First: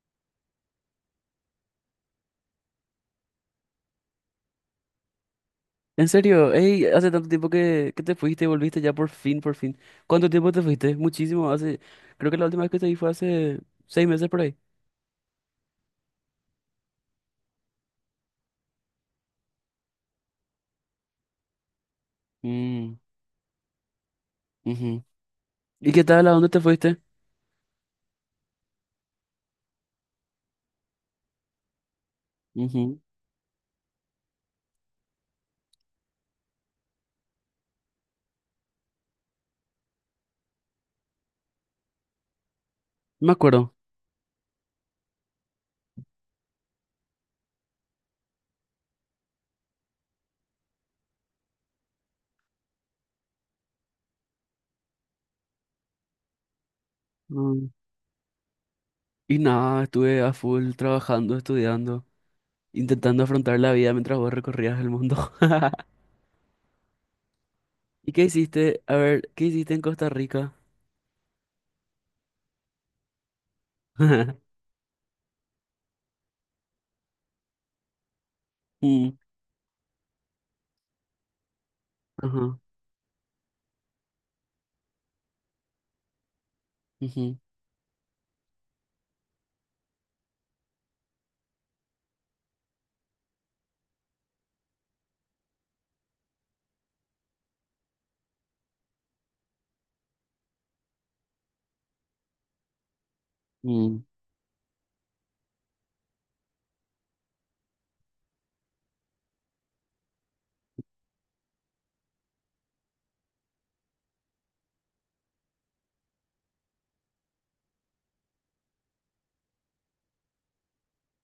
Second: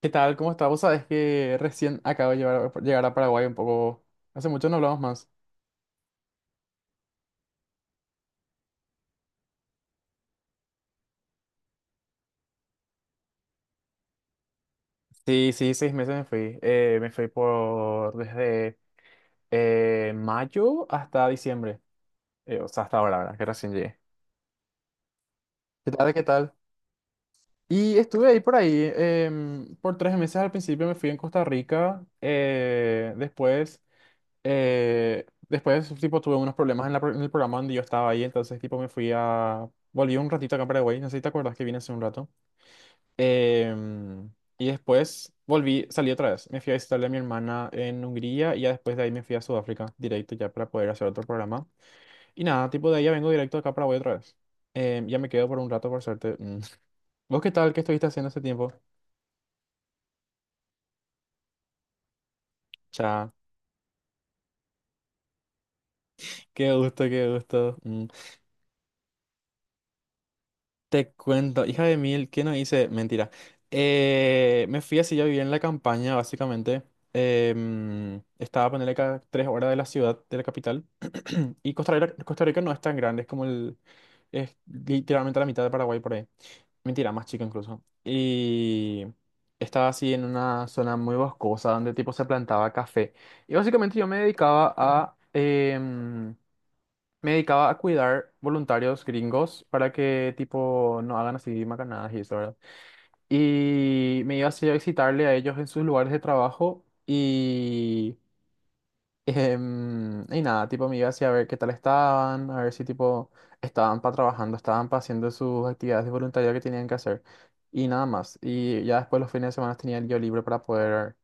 ¿Qué tal? ¿Cómo estás? Vos sabés que recién acabo de llegar a Paraguay un poco. Hace mucho no hablamos más. En serio, ey, hace tanto tiempo que te fuiste y volviste ya por fin, por fin. ¿Cuánto tiempo te fuiste? Muchísimo, creo que la última vez que te vi fue hace 6 meses por ahí. Sí, sí, 6 meses me fui. Me fui por desde mayo hasta diciembre. O sea, Mm, hasta ahora, ¿verdad? Que recién llegué. ujú. ¿Qué ¿Y qué tal? ¿Qué tal? ¿A dónde tal? te fuiste? Y estuve ahí por ahí por 3 meses. Al principio me fui en Costa Rica. Ujú. Después, tipo, tuve unos problemas en el programa donde yo estaba ahí. Entonces, tipo, volví un ratito acá a Paraguay. No sé si te acuerdas que vine hace un rato. Me acuerdo. Em, y después volví, salí otra vez. Me fui a visitarle a mi hermana en Hungría y ya después de ahí me fui a Sudáfrica directo ya para poder hacer otro programa. Y nada, tipo de ahí ya vengo directo acá para Paraguay otra vez. Ya me quedo por un rato por suerte. Mm. ¿Vos qué Mm. tal? ¿Qué estuviste haciendo ese tiempo? Y nada, estuve a full trabajando, estudiando, intentando Cha, afrontar la vida mientras vos recorrías el mundo. qué gusto, qué gusto. Mm. ¿Y qué hiciste? A ver, ¿qué hiciste en Costa Rica? Te cuento, hija de mil, ¿qué no hice? Mentira. Me fui así, yo vivía en la campaña, básicamente. Estaba a ponerle Mm, cada 3 horas de la ciudad, de la capital. Y Costa Rica, Costa ajá, Rica no es tan grande, es literalmente la mitad de Paraguay por ahí. Mentira, más ujú, chico incluso. Y estaba así en una zona muy boscosa donde tipo se plantaba café. Y básicamente yo me dedicaba a cuidar voluntarios gringos para que, tipo, no hagan así macanadas y eso, ¿verdad? mm, Y me iba así a visitarle a ellos en sus lugares de trabajo y... y nada, tipo, me iba así a ver qué tal estaban, a ver si, tipo, estaban para trabajando, estaban para haciendo sus actividades de voluntariado que tenían que hacer. Y nada más. Y ya después los fines de semana tenía el día libre para poder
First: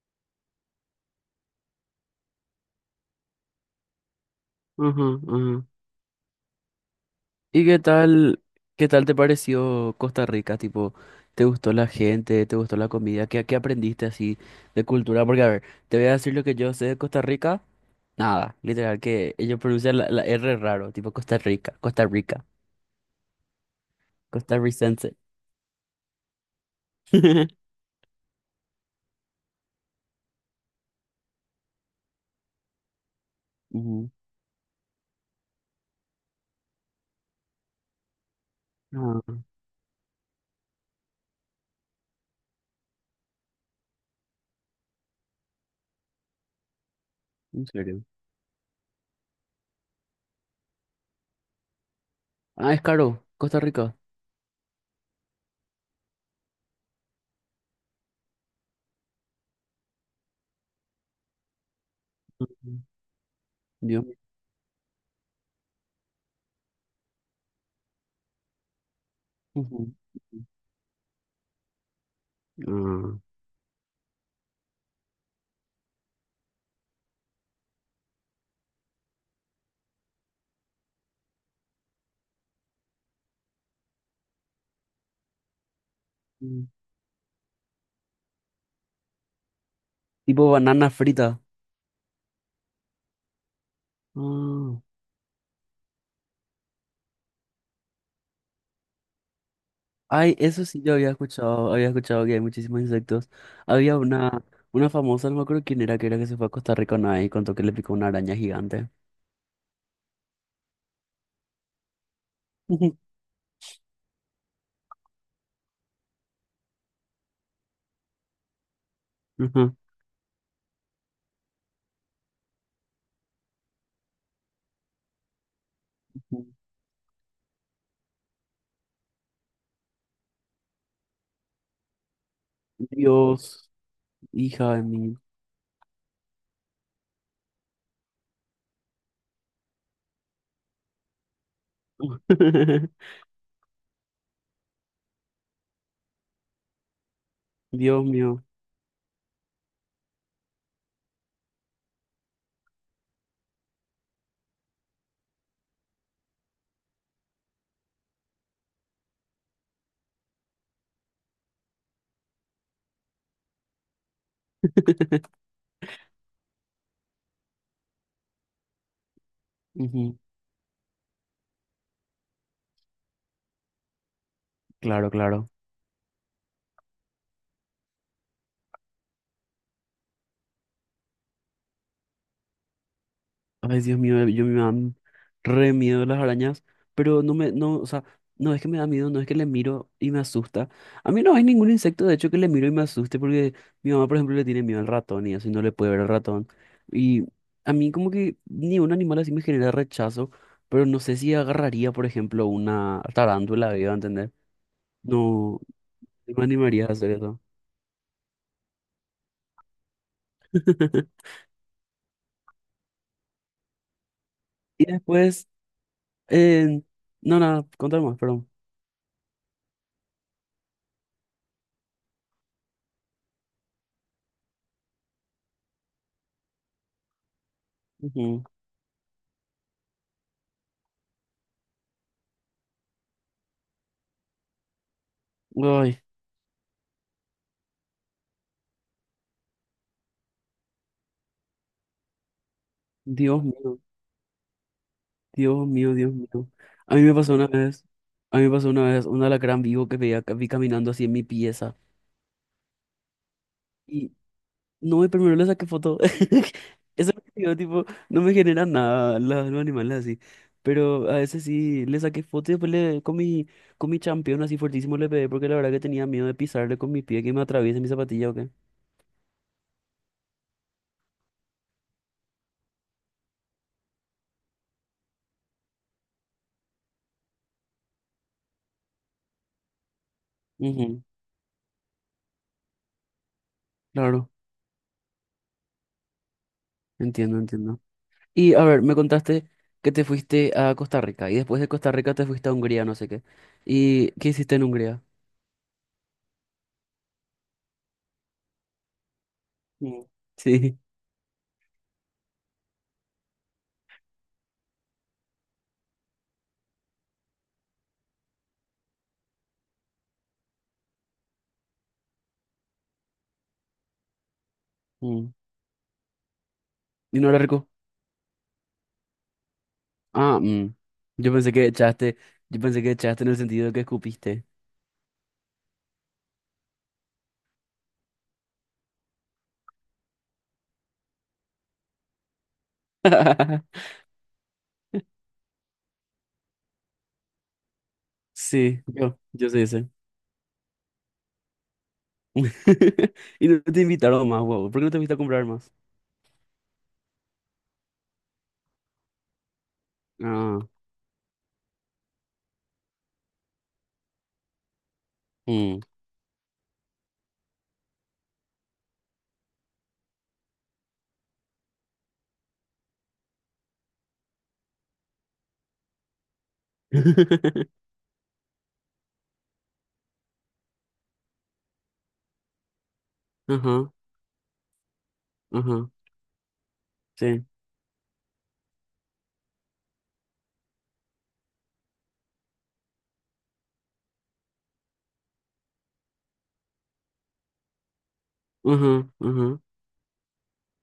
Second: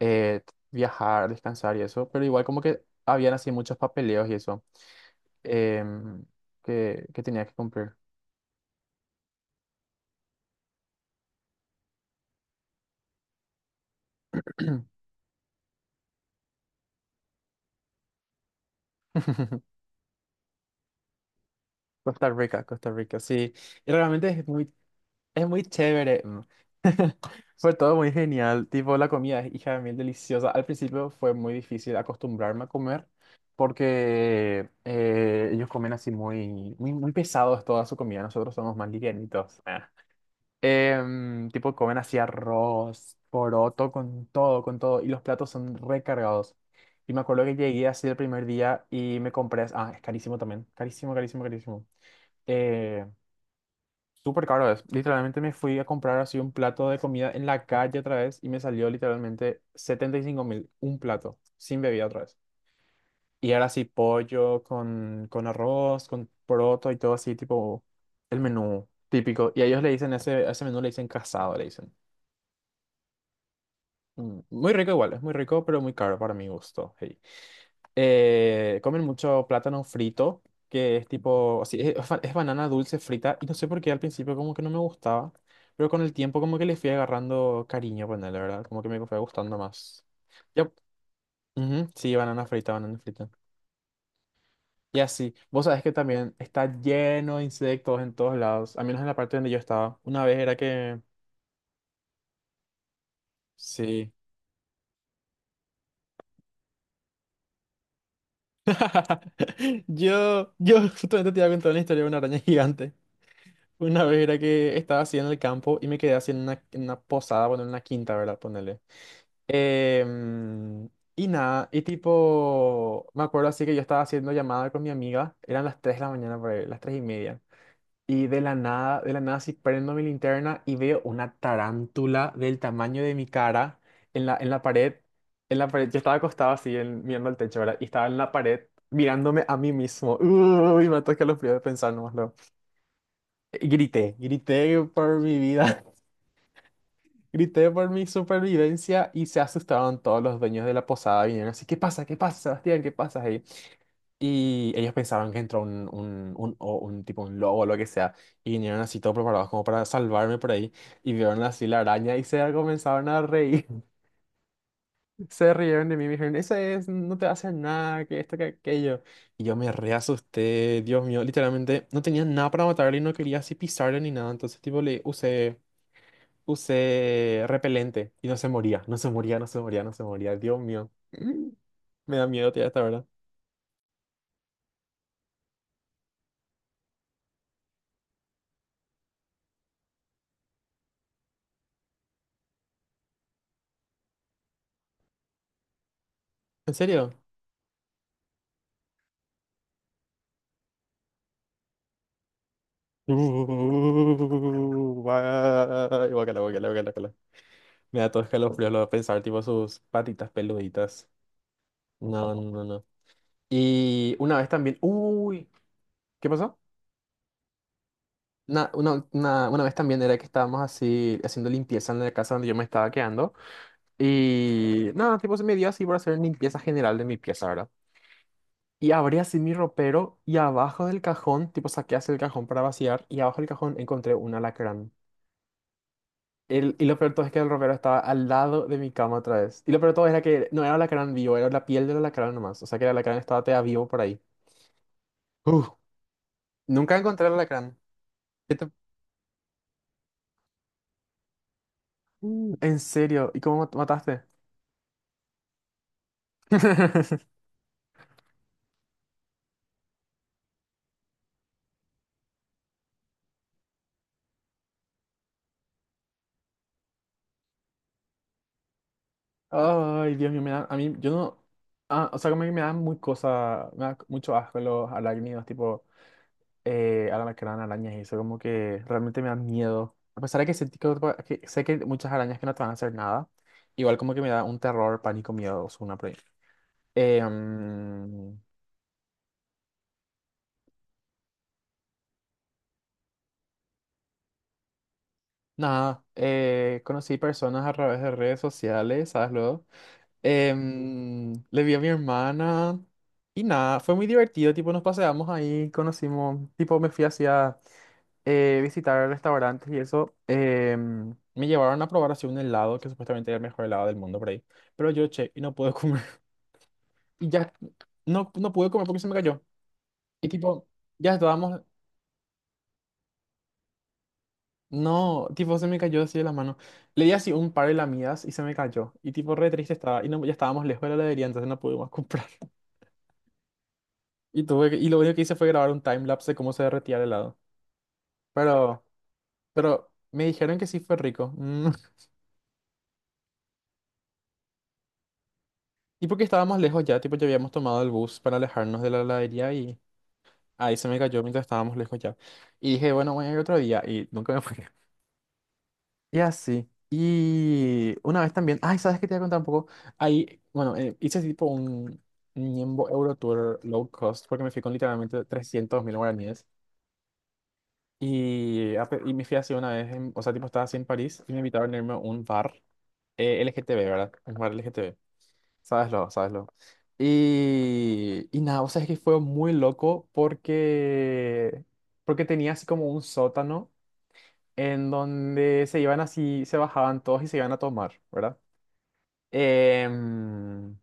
eh, viajar, descansar y eso. Pero igual como que habían así muchos papeleos y eso, ajá, ajá. em, que tenía que ¿Y cumplir. Qué tal te pareció Costa Rica? Tipo, ¿te gustó la gente? ¿Te gustó la comida? ¿Qué aprendiste así de cultura? Porque, a ver, te voy a decir lo que yo sé de Costa Rica. Nada, literal, que ellos pronuncian la R raro, tipo Costa Rica, Costa Costa Rica, Rica, Costa Rica, sí. Y realmente es muy, costarricense. es muy chévere. Mm. Fue todo muy genial. Tipo, la comida es hija de mil deliciosa. Al principio fue muy difícil acostumbrarme a comer Ujú. porque ellos comen así muy, muy, muy pesados toda su comida. Nosotros somos más No, livianitos. Ah. Tipo, comen así arroz, poroto, con todo, con todo. Y los platos son recargados. Y me acuerdo que en llegué serio. así el primer día y me compré. Ah, es carísimo también. Carísimo, carísimo, carísimo. Ah, es Eh, caro, Costa Rica. súper caro es. Literalmente me fui a comprar así un plato de comida en la calle otra vez y me salió literalmente 75.000. Un plato, sin bebida otra vez. Ujú. Y ahora sí, Dios mío. pollo con arroz, con poroto y todo así, tipo, el menú típico. Y a ellos le Ujú. dicen ese, a ese menú le dicen casado, le dicen. Ah. Muy rico igual, es muy rico, pero muy caro para mi gusto. Hey. Comen mucho plátano frito, que es tipo, así, es banana dulce frita, y no sé por qué al principio como que no me gustaba, pero con el tiempo como que Mm. le fui agarrando cariño, ponele, ¿verdad? Como que me fue gustando más. Tipo Ya, banana frita. ujú, sí, banana frita, banana frita. Y así, vos sabés que también está lleno de insectos en todos lados, al menos en la parte donde yo estaba. Una Ay, vez era eso sí yo que, había escuchado que hay muchísimos insectos. Había sí. una famosa, no me acuerdo quién era que se fue a Costa Rica una vez y contó que le picó una araña gigante. Yo justamente te iba a contar una historia de una araña gigante. Una vez era que estaba así en el campo y me quedé así en una posada, bueno, en una quinta, ¿verdad? Ponele. Ujú. Em, y nada, y tipo, me acuerdo así que yo estaba haciendo llamada con mi amiga, eran las 3 de la Ajá. mañana, por ahí, las 3:30. Y de la nada, sí prendo mi linterna y veo una tarántula del tamaño de mi Dios, cara en la hija de pared. mí. En la pared, yo estaba acostado así, mirando al techo, ¿verdad? Y estaba en la pared mirándome a mí mismo. Uy, me ataca los fríos de pensar nomás. Luego. Y grité, grité por mi vida, grité por Dios mi mío. supervivencia y se asustaron todos los dueños de la posada. Vinieron así, ¿qué pasa? ¿Qué pasa, Sebastián? ¿Qué pasa? Ahí, y ellos pensaban que entró o un tipo, un lobo o lo que sea, y vinieron así todos preparados como para salvarme por ahí, y vieron así la araña y se comenzaron a reír, se rieron de mí, y me dijeron, eso es, no te va a hacer nada, que esto, que aquello, y yo me re Ujú, asusté, Dios mío, literalmente no tenía nada para matarle y no quería así pisarle ni nada, entonces tipo claro, claro. Usé repelente y no se moría, no se moría, no se moría, no se moría, Dios mío. Me da miedo, tía, hasta ahora. Ay, Dios mío, yo me dan re miedo las arañas, pero no, o sea, no es que me da miedo, no es que le miro y me asusta. A mí no hay ningún insecto, de hecho, que le miro y me asuste, porque mi mamá, por ejemplo, le tiene miedo al ratón y así no le puede ver al ratón. ¿En serio? Y a mí como que ni un animal así me genera rechazo, pero no sé si agarraría, por ejemplo, una tarántula, ¿iba a entender? Uh, No, guay, no guácala, me guácala, animaría a hacer guácala. eso. Me da todo escalofrío lo de pensar, tipo sus patitas peluditas. No, no, no. No. Y una vez también. Y Uy, después, ¿qué pasó? eh, no, nada, contar más, perdón. Una vez también era que estábamos así haciendo limpieza en la casa donde yo me estaba quedando. Y nada, tipo se me dio así por hacer limpieza general de mi pieza, ¿verdad? Ujú. Y abrí así mi ropero y abajo del cajón, tipo saqué así el cajón para vaciar y abajo del cajón encontré un alacrán. Ay, El, y lo peor de todo es que el ropero estaba al lado de mi cama otra vez. Y lo peor de todo era que no era alacrán vivo, era la piel del alacrán nomás. O sea que el alacrán Dios estaba todavía mío. vivo por ahí. Dios Uf, mío, Dios mío. A nunca mí me encontré el pasó una alacrán. vez, a mí me ¿Qué te- pasó una vez un alacrán vivo que vi caminando así en mi pieza. ¿En serio? ¿Y cómo Y mataste? no, y primero le saqué foto. Eso es lo que digo, tipo, no me genera nada la- los animales así. Pero a veces sí le saqué foto y después le, con mi champión así fuertísimo le pegué porque la verdad que tenía miedo de pisarle con mi pie que me atraviese mi zapatilla o qué. Ay, Dios mío, a mí, yo no... Ah, o sea, como que me da muy cosa, me da mucho asco los arácnidos, tipo alacrán, arañas y eso, como que realmente me da miedo. A pesar de que, sentí Ujú, que sé que hay muchas arañas que no te van a hacer nada, igual como que me claro, da un terror, pánico, miedo, una por ahí. Eh, entiendo, entiendo. mm, Y a ver, me contaste que te fuiste a Costa Rica y después de Costa Rica te fuiste a Hungría, no sé qué. ¿Y qué hiciste en Hungría? nada, conocí personas a través de redes sociales, ¿sabes luego? Mm. Eh, Sí. mm, le vi a mi hermana y nada, fue muy divertido, tipo nos paseamos ahí, conocimos, tipo me fui hacia visitar restaurantes y eso. Me llevaron a probar así un helado, que supuestamente era el mejor helado del mundo por ahí, pero yo che, Mm. y no pude comer. ¿Y Y no era ya, rico? no, no pude comer porque se me cayó. Y Ah, tipo, mm. ya Yo pensé estábamos... que echaste, yo pensé que echaste en el sentido de que escupiste. No, tipo, se me cayó así de la mano. Le di así un par de lamidas y se me cayó. Y tipo, re triste estaba. Y no, ya estábamos lejos de la heladería, entonces no pudimos comprar. Y tuve que- y lo único que hice fue grabar un timelapse de cómo se derretía el helado. Sí, Pero, yo sé ese. pero me dijeron que sí fue rico. Mm. Y no te invitaron más, wow. ¿Por qué no te fuiste a comprar más? Y porque estábamos lejos ya, tipo, ya habíamos tomado el bus para alejarnos de la heladería y Ah, ahí se me cayó mientras estábamos lejos ya. Y dije, bueno, voy a ir otro día. Y nunca me fui. mm. Y así. Y una vez también, ay, ¿sabes qué te voy a contar un poco? Ahí, bueno, hice tipo un Niembo Euro Tour low cost porque me fui con literalmente 300.000 guaraníes. Y me fui así una vez, o sea, tipo estaba así en París y me invitaron a irme a un bar LGTB, Ajá, ¿verdad? Un bar L G T LGTB. ajá, Sabeslo, sabeslo. sí. Y nada, o sea, es que fue muy loco porque, porque tenía así como un sótano en donde se iban así, se bajaban todos y se iban a tomar, ¿verdad? Ajá, ajá, Em,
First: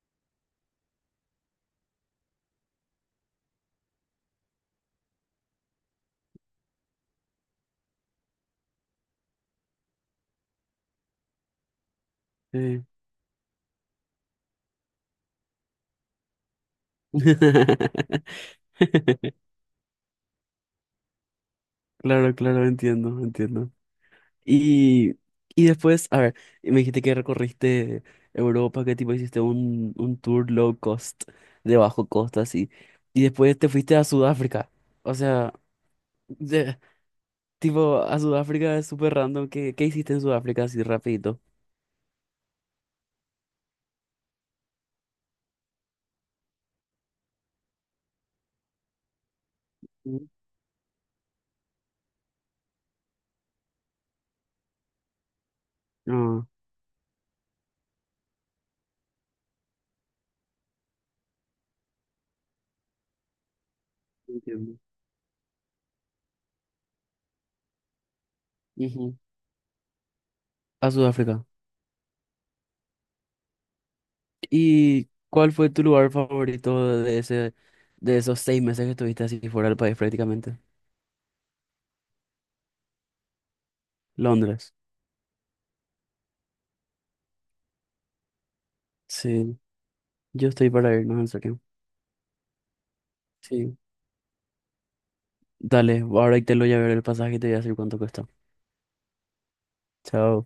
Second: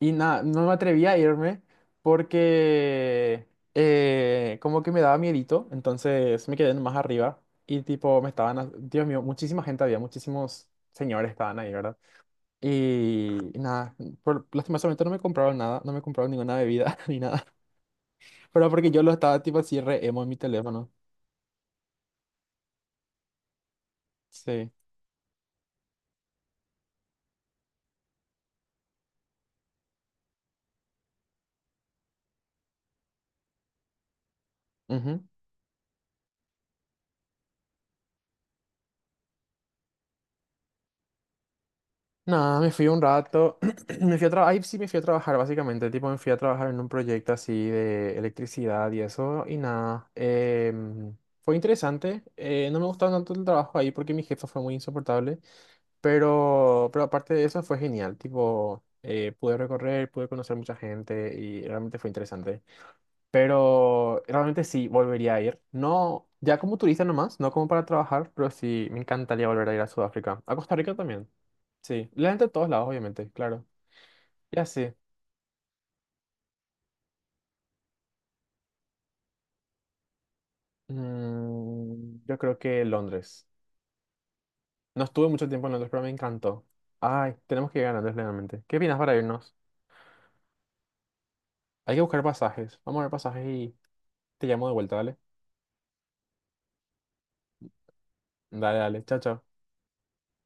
y nada, no me atreví a irme porque como que me daba miedito, entonces me quedé más arriba y tipo me estaban, Dios mío, muchísima gente había, muchísimos señores estaban ahí, ¿verdad? sí. Y nada, lastimosamente no me compraron nada, no me compraron ninguna bebida ni nada, pero porque yo lo estaba tipo así re emo en mi teléfono. Claro, claro, entiendo, entiendo. Sí. Y, y después, a ver, me dijiste que recorriste Europa, que tipo hiciste un tour low cost, de bajo costo así. Y después te fuiste a Sudáfrica. O sea, de- tipo, a Sudáfrica es súper random. ¿Qué, qué hiciste en Sudáfrica así rapidito? Nada, me fui un rato, me fui a trabajar, ahí sí me fui a trabajar básicamente, tipo me fui a trabajar en un proyecto así de electricidad y eso, y nada, Ujú. Fue interesante, no me gustaba tanto el trabajo ahí porque mi jefa fue muy insoportable, Ah, pero aparte de eso fue genial, tipo pude recorrer, pude conocer mucha gente y realmente fue interesante, pero realmente entiendo. sí, volvería a ir, no, ya como turista nomás, no como para trabajar, pero sí, me Ujú. encantaría volver a ir a Sudáfrica, a Costa A Rica también. Sudáfrica. Sí, la gente de todos lados, obviamente, claro. Ya sí. ¿Y cuál fue tu lugar favorito de ese, de esos 6 meses que estuviste así fuera del país prácticamente? Yo creo que Londres. Londres. No estuve mucho tiempo en Londres, pero me encantó. Ay, tenemos que ir a Londres realmente. ¿Qué opinas para irnos? Sí, yo estoy para irnos en Hay que buscar pasajes. Vamos a ver pasajes y serio. te llamo de vuelta, dale. Dale, ahora te lo voy a ver el pasaje y te voy a decir cuánto cuesta. Dale, dale. Chao, chao. Chao.